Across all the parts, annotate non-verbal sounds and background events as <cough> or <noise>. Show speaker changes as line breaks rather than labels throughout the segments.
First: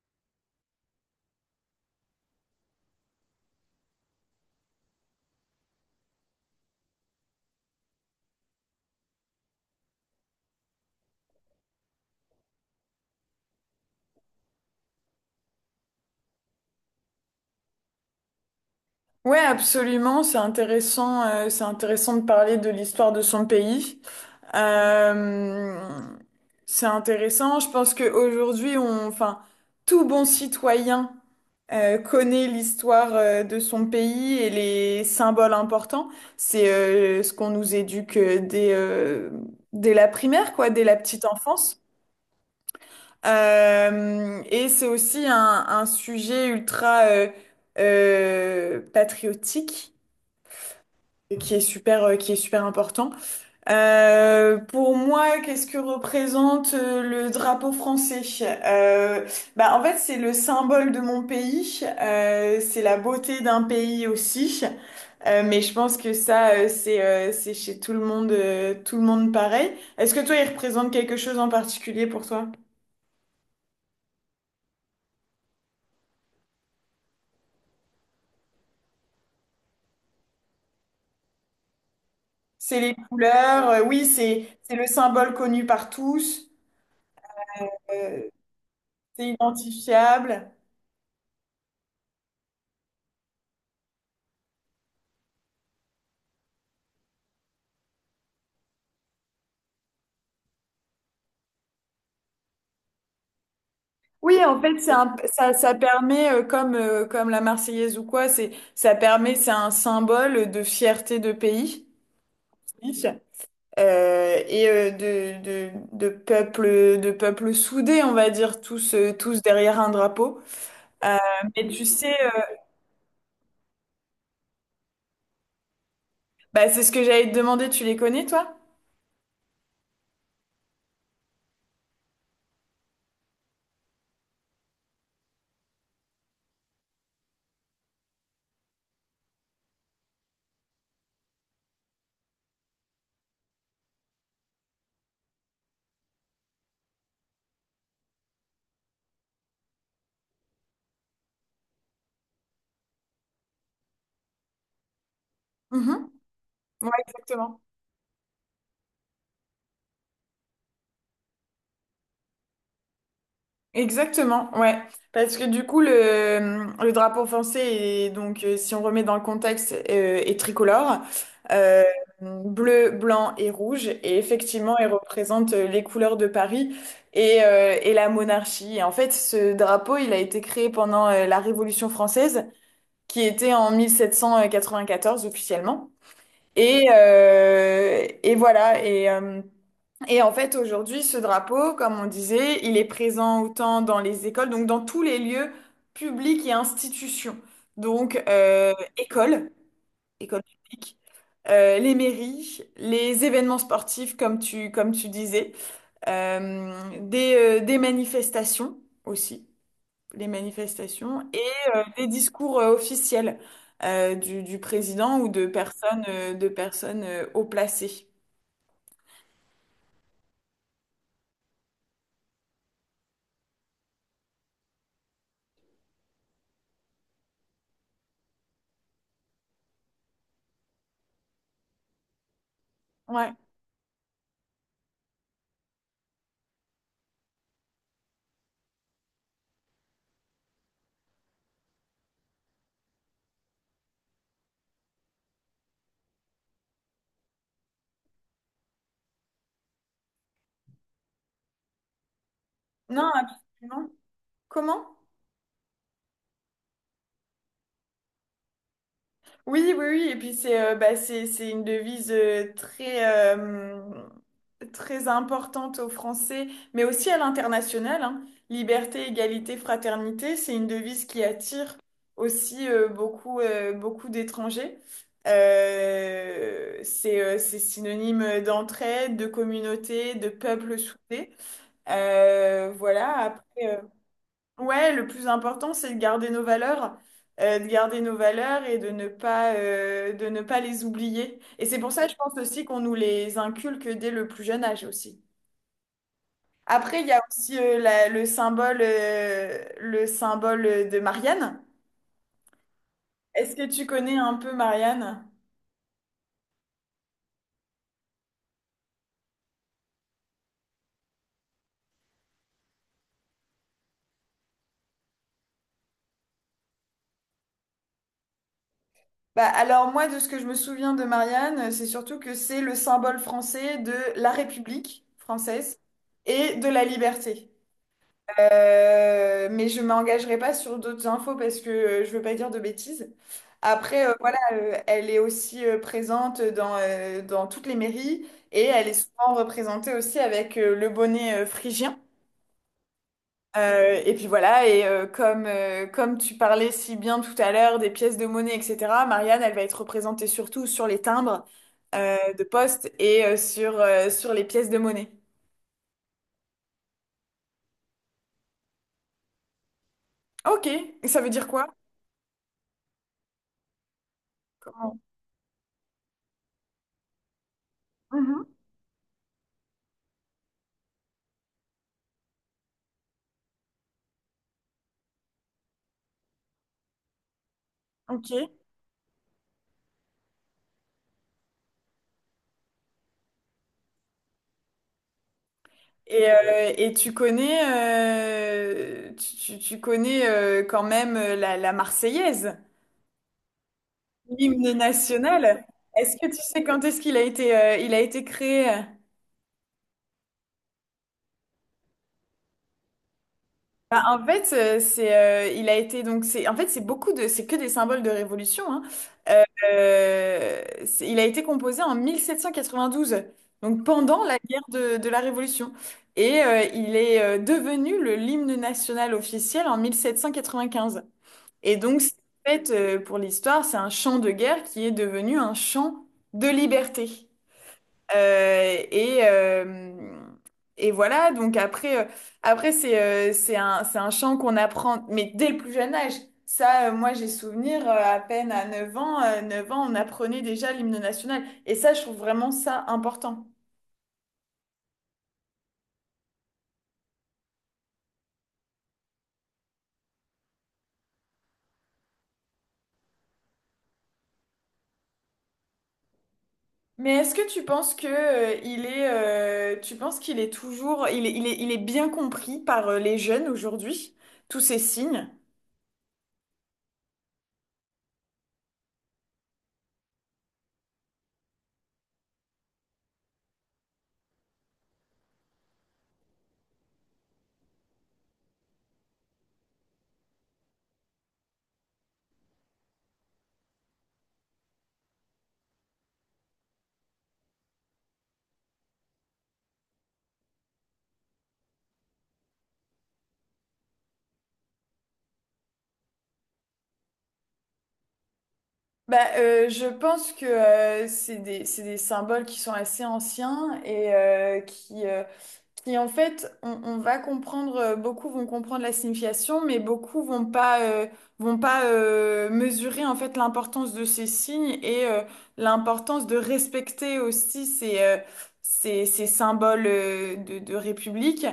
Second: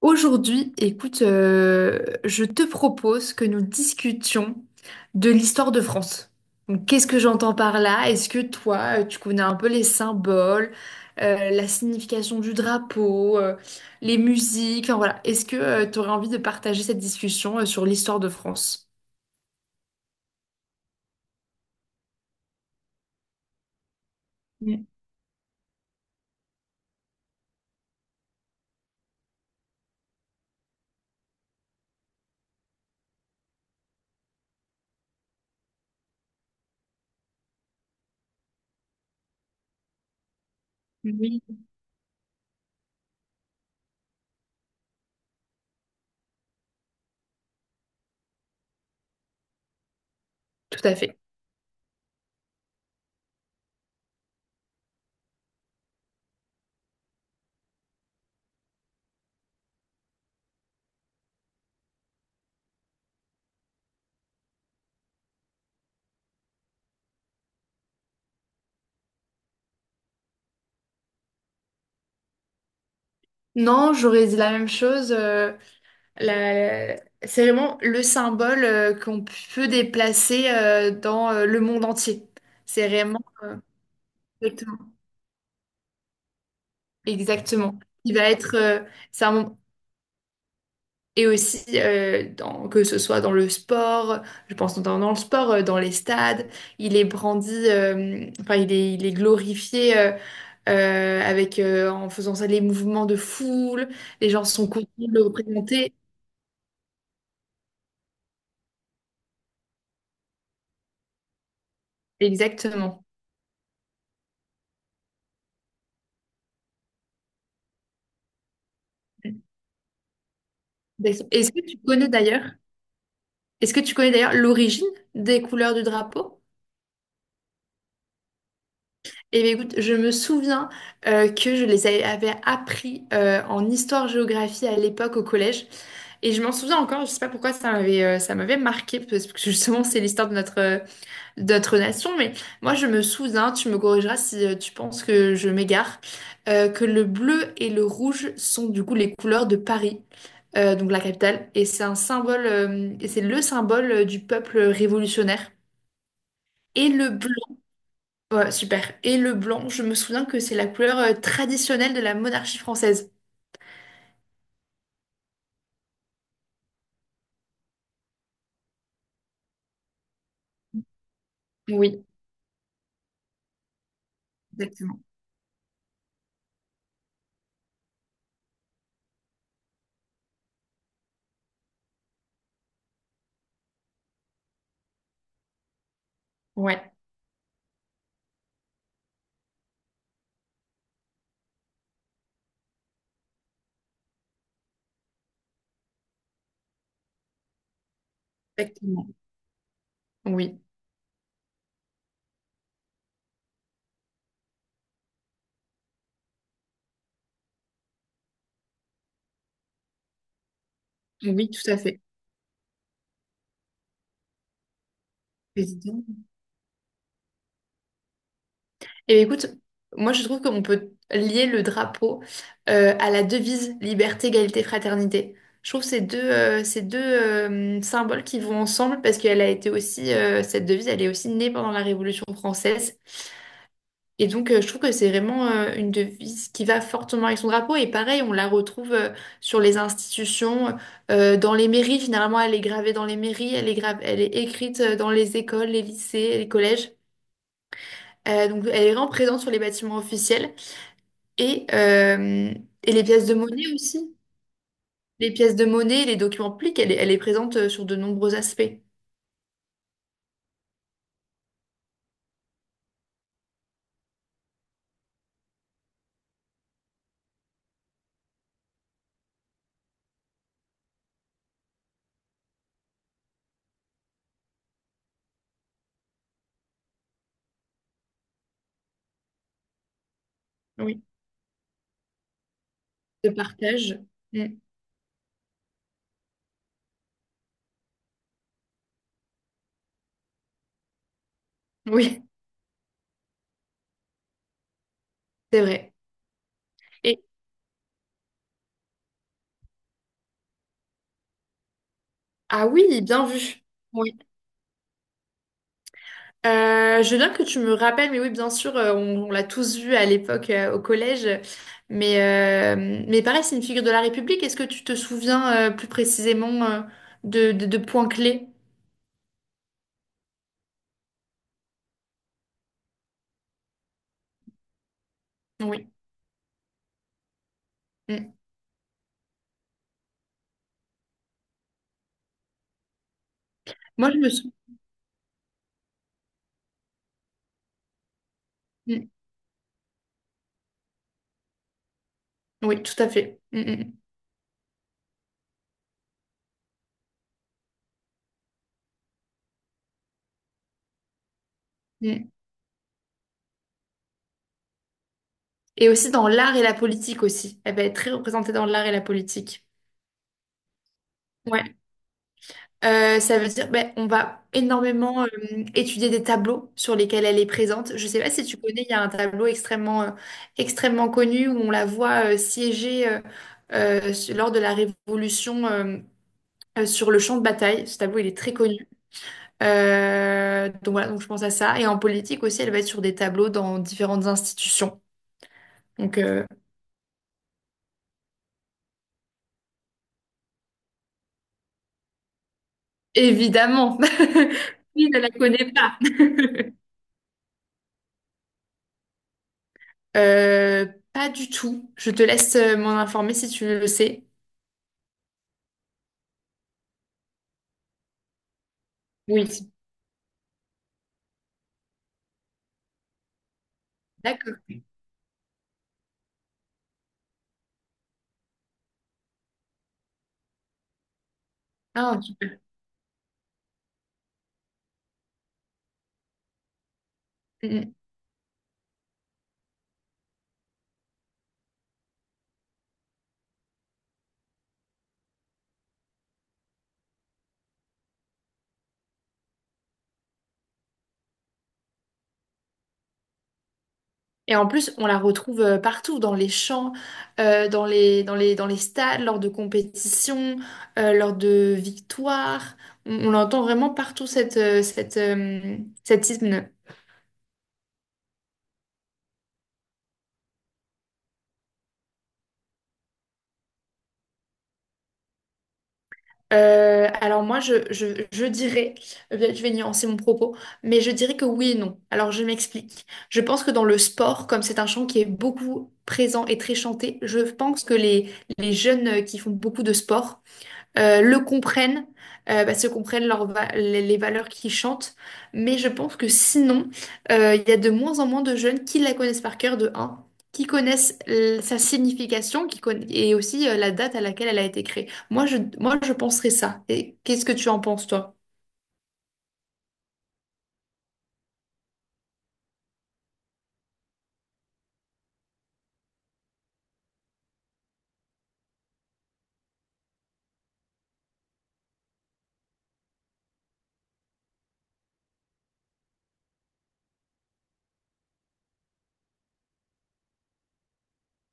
Aujourd'hui, écoute, je te propose que nous discutions de l'histoire de France. Donc, qu'est-ce que j'entends par là? Est-ce que toi, tu connais un peu les symboles, la signification du drapeau, les musiques, enfin voilà. Est-ce que tu aurais envie de partager cette discussion, sur l'histoire de France?
Ouais, absolument. C'est intéressant. C'est intéressant de parler de l'histoire de son pays.
Ouais.
Euh, c'est intéressant. Je pense qu'aujourd'hui, enfin, tout bon citoyen connaît l'histoire de son pays et les symboles importants. C'est ce qu'on nous éduque dès la primaire, quoi, dès la petite
Oui.
enfance. Et c'est aussi un sujet ultra patriotique
Tout à fait.
et qui est qui est super important. Pour moi, qu'est-ce que représente le drapeau français? Euh, Bah, en fait, c'est le symbole de mon pays. C'est la beauté d'un pays aussi. Mais je pense que ça, c'est chez tout le monde pareil. Est-ce que toi, il représente quelque chose en particulier pour toi?
Non, j'aurais dit la même chose. La- C'est vraiment le symbole qu'on peut déplacer dans le monde entier.
C'est
C'est
les
vraiment
couleurs. Oui, c'est le
exactement.
symbole connu par tous.
Exactement. Il va
euh,
être c'est
c'est
un mom-
identifiable.
que ce soit dans le sport, je pense notamment dans le sport, dans les stades, il est brandi, enfin il est glorifié avec en faisant ça les mouvements de foule, les
Oui,
gens
en
sont
fait,
contents de le
ça, ça
représenter.
permet, comme, comme la Marseillaise ou quoi, ça permet, c'est un symbole de fierté de pays
Exactement.
et de peuple soudé, on va dire, tous, tous derrière un drapeau. Euh,
Est-ce que
mais
tu
tu
connais
sais,
d'ailleurs? Est-ce que tu connais d'ailleurs l'origine des couleurs du drapeau?
bah, c'est ce que j'allais te demander, tu les connais, toi?
Eh bien, écoute, je me souviens que je les avais appris en histoire-géographie à l'époque au collège. Et je m'en souviens encore, je sais pas pourquoi ça m'avait marqué, parce que justement, c'est l'histoire de notre, de notre nation. Mais moi, je me souviens, tu me corrigeras si tu penses que je m'égare, que le bleu et le rouge sont du coup les couleurs de Paris, donc la capitale. Et c'est le symbole du peuple révolutionnaire.
Mhm.
Et
Ouais,
le bleu.
exactement.
Ouais, super. Et le blanc, je me souviens que c'est la couleur traditionnelle de la monarchie française.
Exactement, ouais. Parce que du coup, le drapeau français est donc, si on remet dans le contexte, est tricolore, euh,
Oui,
bleu, blanc et rouge. Et effectivement, il
exactement.
représente les couleurs de Paris et la monarchie. Et en fait, ce drapeau, il a été créé pendant la Révolution française, qui était en 1794 officiellement.
Ouais,
Et voilà. Et en fait, aujourd'hui, ce drapeau, comme on disait, il est présent autant dans les écoles, donc dans tous les lieux publics et institutions. Donc,
exactement.
écoles, écoles
Oui,
publiques, les mairies, les événements sportifs, comme tu disais, euh, des, des manifestations aussi, les manifestations, et
oui, tout à fait.
des discours officiels du président ou de
Président.
personnes, de personnes haut placées.
Et bien, écoute, moi je trouve qu'on peut lier le drapeau à la devise liberté, égalité, fraternité. Je trouve ces deux symboles qui vont ensemble parce qu'elle a été aussi, cette devise, elle est aussi née pendant la Révolution française.
Ouais.
Et donc, je trouve que c'est vraiment une devise qui va fortement avec son drapeau. Et pareil, on la retrouve sur les institutions, dans les mairies. Finalement, elle est gravée dans les mairies, elle est écrite dans les écoles, les lycées, les collèges. Donc, elle est vraiment présente sur les bâtiments officiels. Et, euh, et les
Non,
pièces de monnaie
absolument.
aussi.
Comment?
Les pièces de monnaie, les documents publics, elle est présente sur de nombreux aspects.
Oui, oui, oui, et puis c'est bah, c'est une devise euh, très importante aux Français, mais aussi à l'international, hein. Liberté, égalité, fraternité, c'est une devise qui attire aussi beaucoup d'étrangers. C'est c'est synonyme d'entraide, de communauté, de peuple
Oui.
soudé. Voilà,
De
après.
partage. Mm.
Ouais, le plus important, c'est de garder nos valeurs, et de ne pas les oublier. Et c'est pour ça, je
Oui,
pense aussi qu'on nous les inculque dès le plus jeune âge aussi.
c'est vrai.
Après, il y a
Et,
aussi le symbole de Marianne.
ah oui, bien
Est-ce
vu.
que tu connais un peu Marianne?
Je veux bien que tu me rappelles, mais oui, bien sûr, on l'a tous vu à l'époque au collège. Mais pareil, c'est une figure de la République. Est-ce que tu te souviens plus précisément de points clés?
Bah, alors moi, de ce que je me souviens de Marianne, c'est surtout que c'est le symbole français de la République française
Oui.
et de la liberté.
Mm.
Mais je m'engagerai pas sur d'autres infos parce que je veux pas dire de bêtises. Après,
Moi, je me
voilà,
souviens.
elle est aussi présente dans, dans toutes les mairies et elle est souvent représentée aussi avec le bonnet phrygien.
Oui, tout à fait. Mm,
Et puis voilà, et comme, comme tu parlais si bien tout à l'heure des pièces de monnaie, etc., Marianne, elle va être représentée surtout sur les timbres
mm, mm.
de poste et sur les pièces de monnaie.
Et aussi dans l'art et la politique aussi. Elle va être très représentée dans l'art et la politique.
Ok, et ça veut dire quoi?
Ouais. Ça veut dire, ben, on va
Comment-
énormément étudier des tableaux sur lesquels elle est présente. Je sais pas si
Mhm.
tu connais, il y a un tableau extrêmement connu où on la voit siéger lors de la Révolution sur le champ de bataille. Ce tableau, il
Ok.
est très connu. Donc voilà, donc je pense à ça. Et en politique aussi, elle va être sur des tableaux dans différentes institutions. Donc
Et tu connais, tu connais quand même la Marseillaise,
évidemment,
l'hymne
<laughs> qui ne la
national.
connaît pas?
Est-ce que tu sais
<laughs>
quand est-ce qu'il a été, il a été créé?
Euh, Pas du tout. Je te laisse m'en informer si tu le
Bah, en
sais.
fait, il a été donc c'est, en fait c'est beaucoup de, c'est que des symboles de révolution. Hein. Euh,
Oui.
il a été composé en 1792, donc pendant la
D'accord.
guerre de la Révolution, et il est devenu le l'hymne national officiel en 1795. Et donc, c'est-
Ah,
En
super.
fait, pour l'histoire, c'est un champ de guerre qui est devenu un champ de liberté.
Mm. Mm.
Euh, et, euh, et voilà, donc après, c'est c'est un chant qu'on apprend, mais dès le plus jeune âge. Ça, moi, j'ai souvenir, à peine à 9 ans, on apprenait déjà l'hymne national. Et ça, je trouve vraiment ça important.
Et en plus, on la retrouve partout, dans les champs, dans les stades, lors de compétitions, lors de victoires. On l'entend vraiment partout, cet hymne.
Mais est-ce que tu penses que, tu penses qu'il est toujours, il est bien compris par, les jeunes aujourd'hui, tous ces signes?
Alors moi, je dirais, je vais nuancer mon propos, mais je dirais que oui et non. Alors je m'explique. Je pense que dans le sport, comme c'est un chant qui est beaucoup présent et très chanté, je pense que les jeunes qui font beaucoup de sport le comprennent, parce que comprennent les valeurs qu'ils chantent. Mais je pense que sinon, il y a de moins en moins de jeunes qui la connaissent par cœur de 1, qui connaissent sa signification, et aussi la date à laquelle elle a été créée. Moi, je penserais ça. Et qu'est-ce que tu en penses, toi?
Bah, je pense que c'est des symboles qui sont assez anciens et qui en fait, on va comprendre, beaucoup vont comprendre la signification, mais beaucoup vont pas, mesurer en fait l'importance de ces signes et l'importance de respecter aussi ces symboles de République,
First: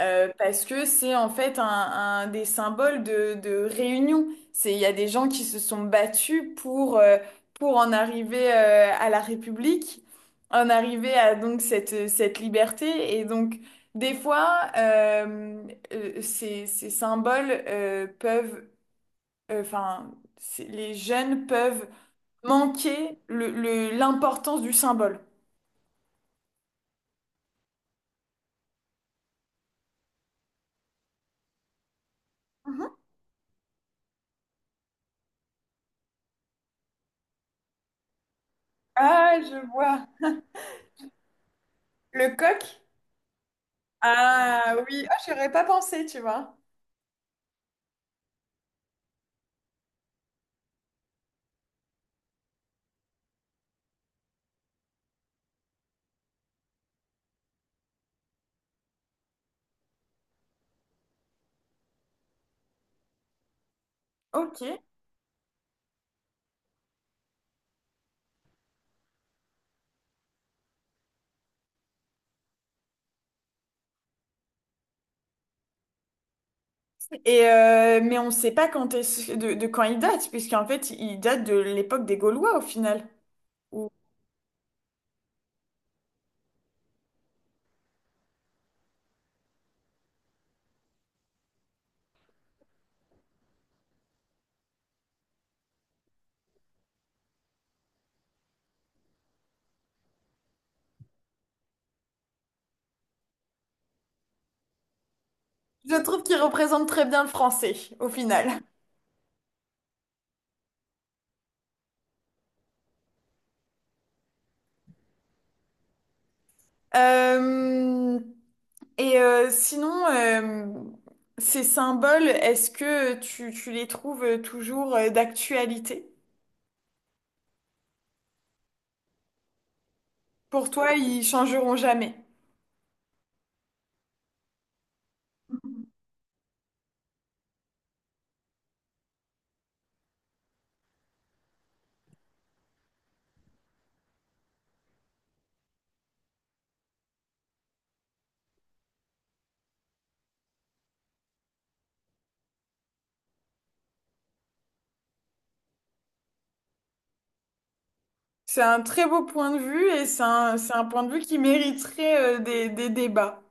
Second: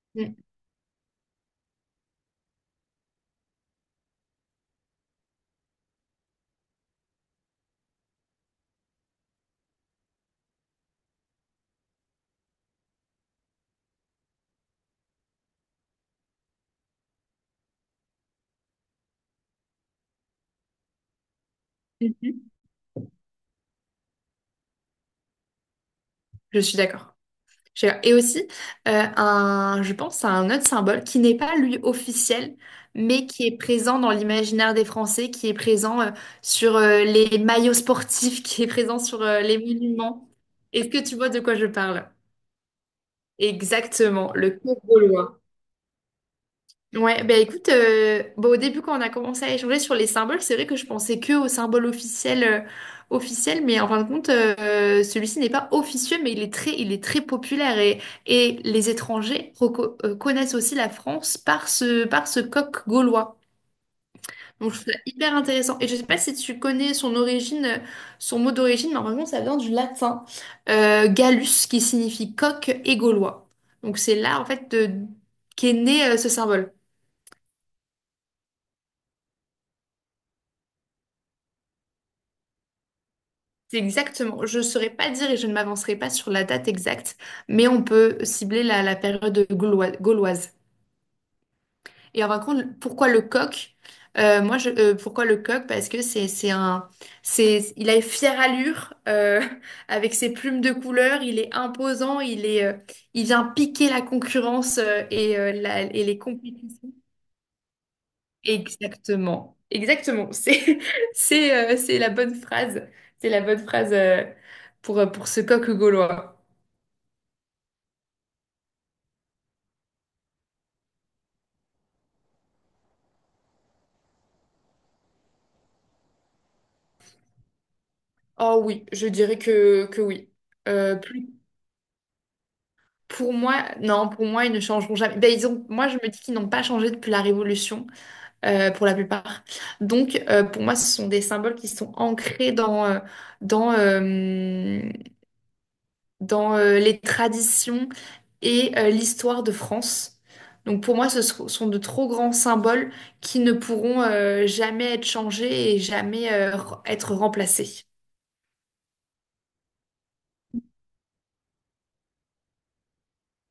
Mm.
parce que c'est en fait un des symboles de réunion. C'est, il y a des gens qui se sont battus pour en arriver à la République, en arriver à donc cette, cette liberté. Et donc, des fois, ces symboles peuvent, enfin, les jeunes peuvent
Mhm.
manquer l'importance du symbole.
Je suis d'accord. Et aussi, je pense à un autre symbole qui n'est pas lui officiel,
Mhm.
mais qui est présent dans l'imaginaire des Français, qui est présent sur les maillots sportifs, <laughs> qui est présent sur
Ah, je
les
vois.
monuments. Est-ce que tu vois de quoi je parle?
Le coq?
Exactement, le queue
Ah oui, ah,
gaulois.
j'aurais pas pensé, tu vois.
Ouais, bah écoute, bah, au début quand on a commencé à échanger sur les symboles, c'est vrai que je pensais que aux symboles officiels, officiels, mais en fin de compte, celui-ci n'est pas officieux, mais il est très populaire et les étrangers connaissent aussi la France par ce coq gaulois.
Ok.
Donc je trouve ça hyper intéressant. Et je sais pas si tu connais son origine, son mot d'origine, mais en fin de compte, ça vient du latin gallus, qui signifie coq et gaulois. Donc c'est là en fait qu'est né ce symbole.
Et mais on ne sait pas de quand il date, puisqu'en fait, il date de l'époque des Gaulois au final.
C'est
Ou-
exactement. Je ne saurais pas dire et je ne m'avancerai pas sur la date exacte, mais on peut cibler la période gauloise. Gauloise. Et en fin de compte, pourquoi le coq? Pourquoi le coq? Parce que il a une fière allure <laughs> avec ses plumes de couleur. Il est imposant. Il vient piquer la concurrence
Je
et les
trouve qu'il représente
compétitions.
très bien le français au final.
Exactement. Exactement. <laughs> C'est la bonne phrase. C'est la bonne phrase pour ce coq gaulois.
Euh, et euh, sinon, euh, Ces symboles, est-ce que tu les trouves toujours d'actualité?
Oh oui, je dirais que oui.
Pour toi,
Euh,
ils
plus,
changeront jamais.
pour moi, non, pour moi, ils ne changeront jamais. Ben, moi, je me dis qu'ils n'ont pas changé depuis la Révolution, pour la plupart. Donc, pour moi, ce sont des symboles qui sont ancrés dans, euh, dans les traditions et l'histoire de France. Donc, pour moi, ce sont de trop grands symboles qui ne pourront jamais être changés et jamais être remplacés.
C'est un très beau point de vue et c'est c'est un point de vue qui mériterait des débats.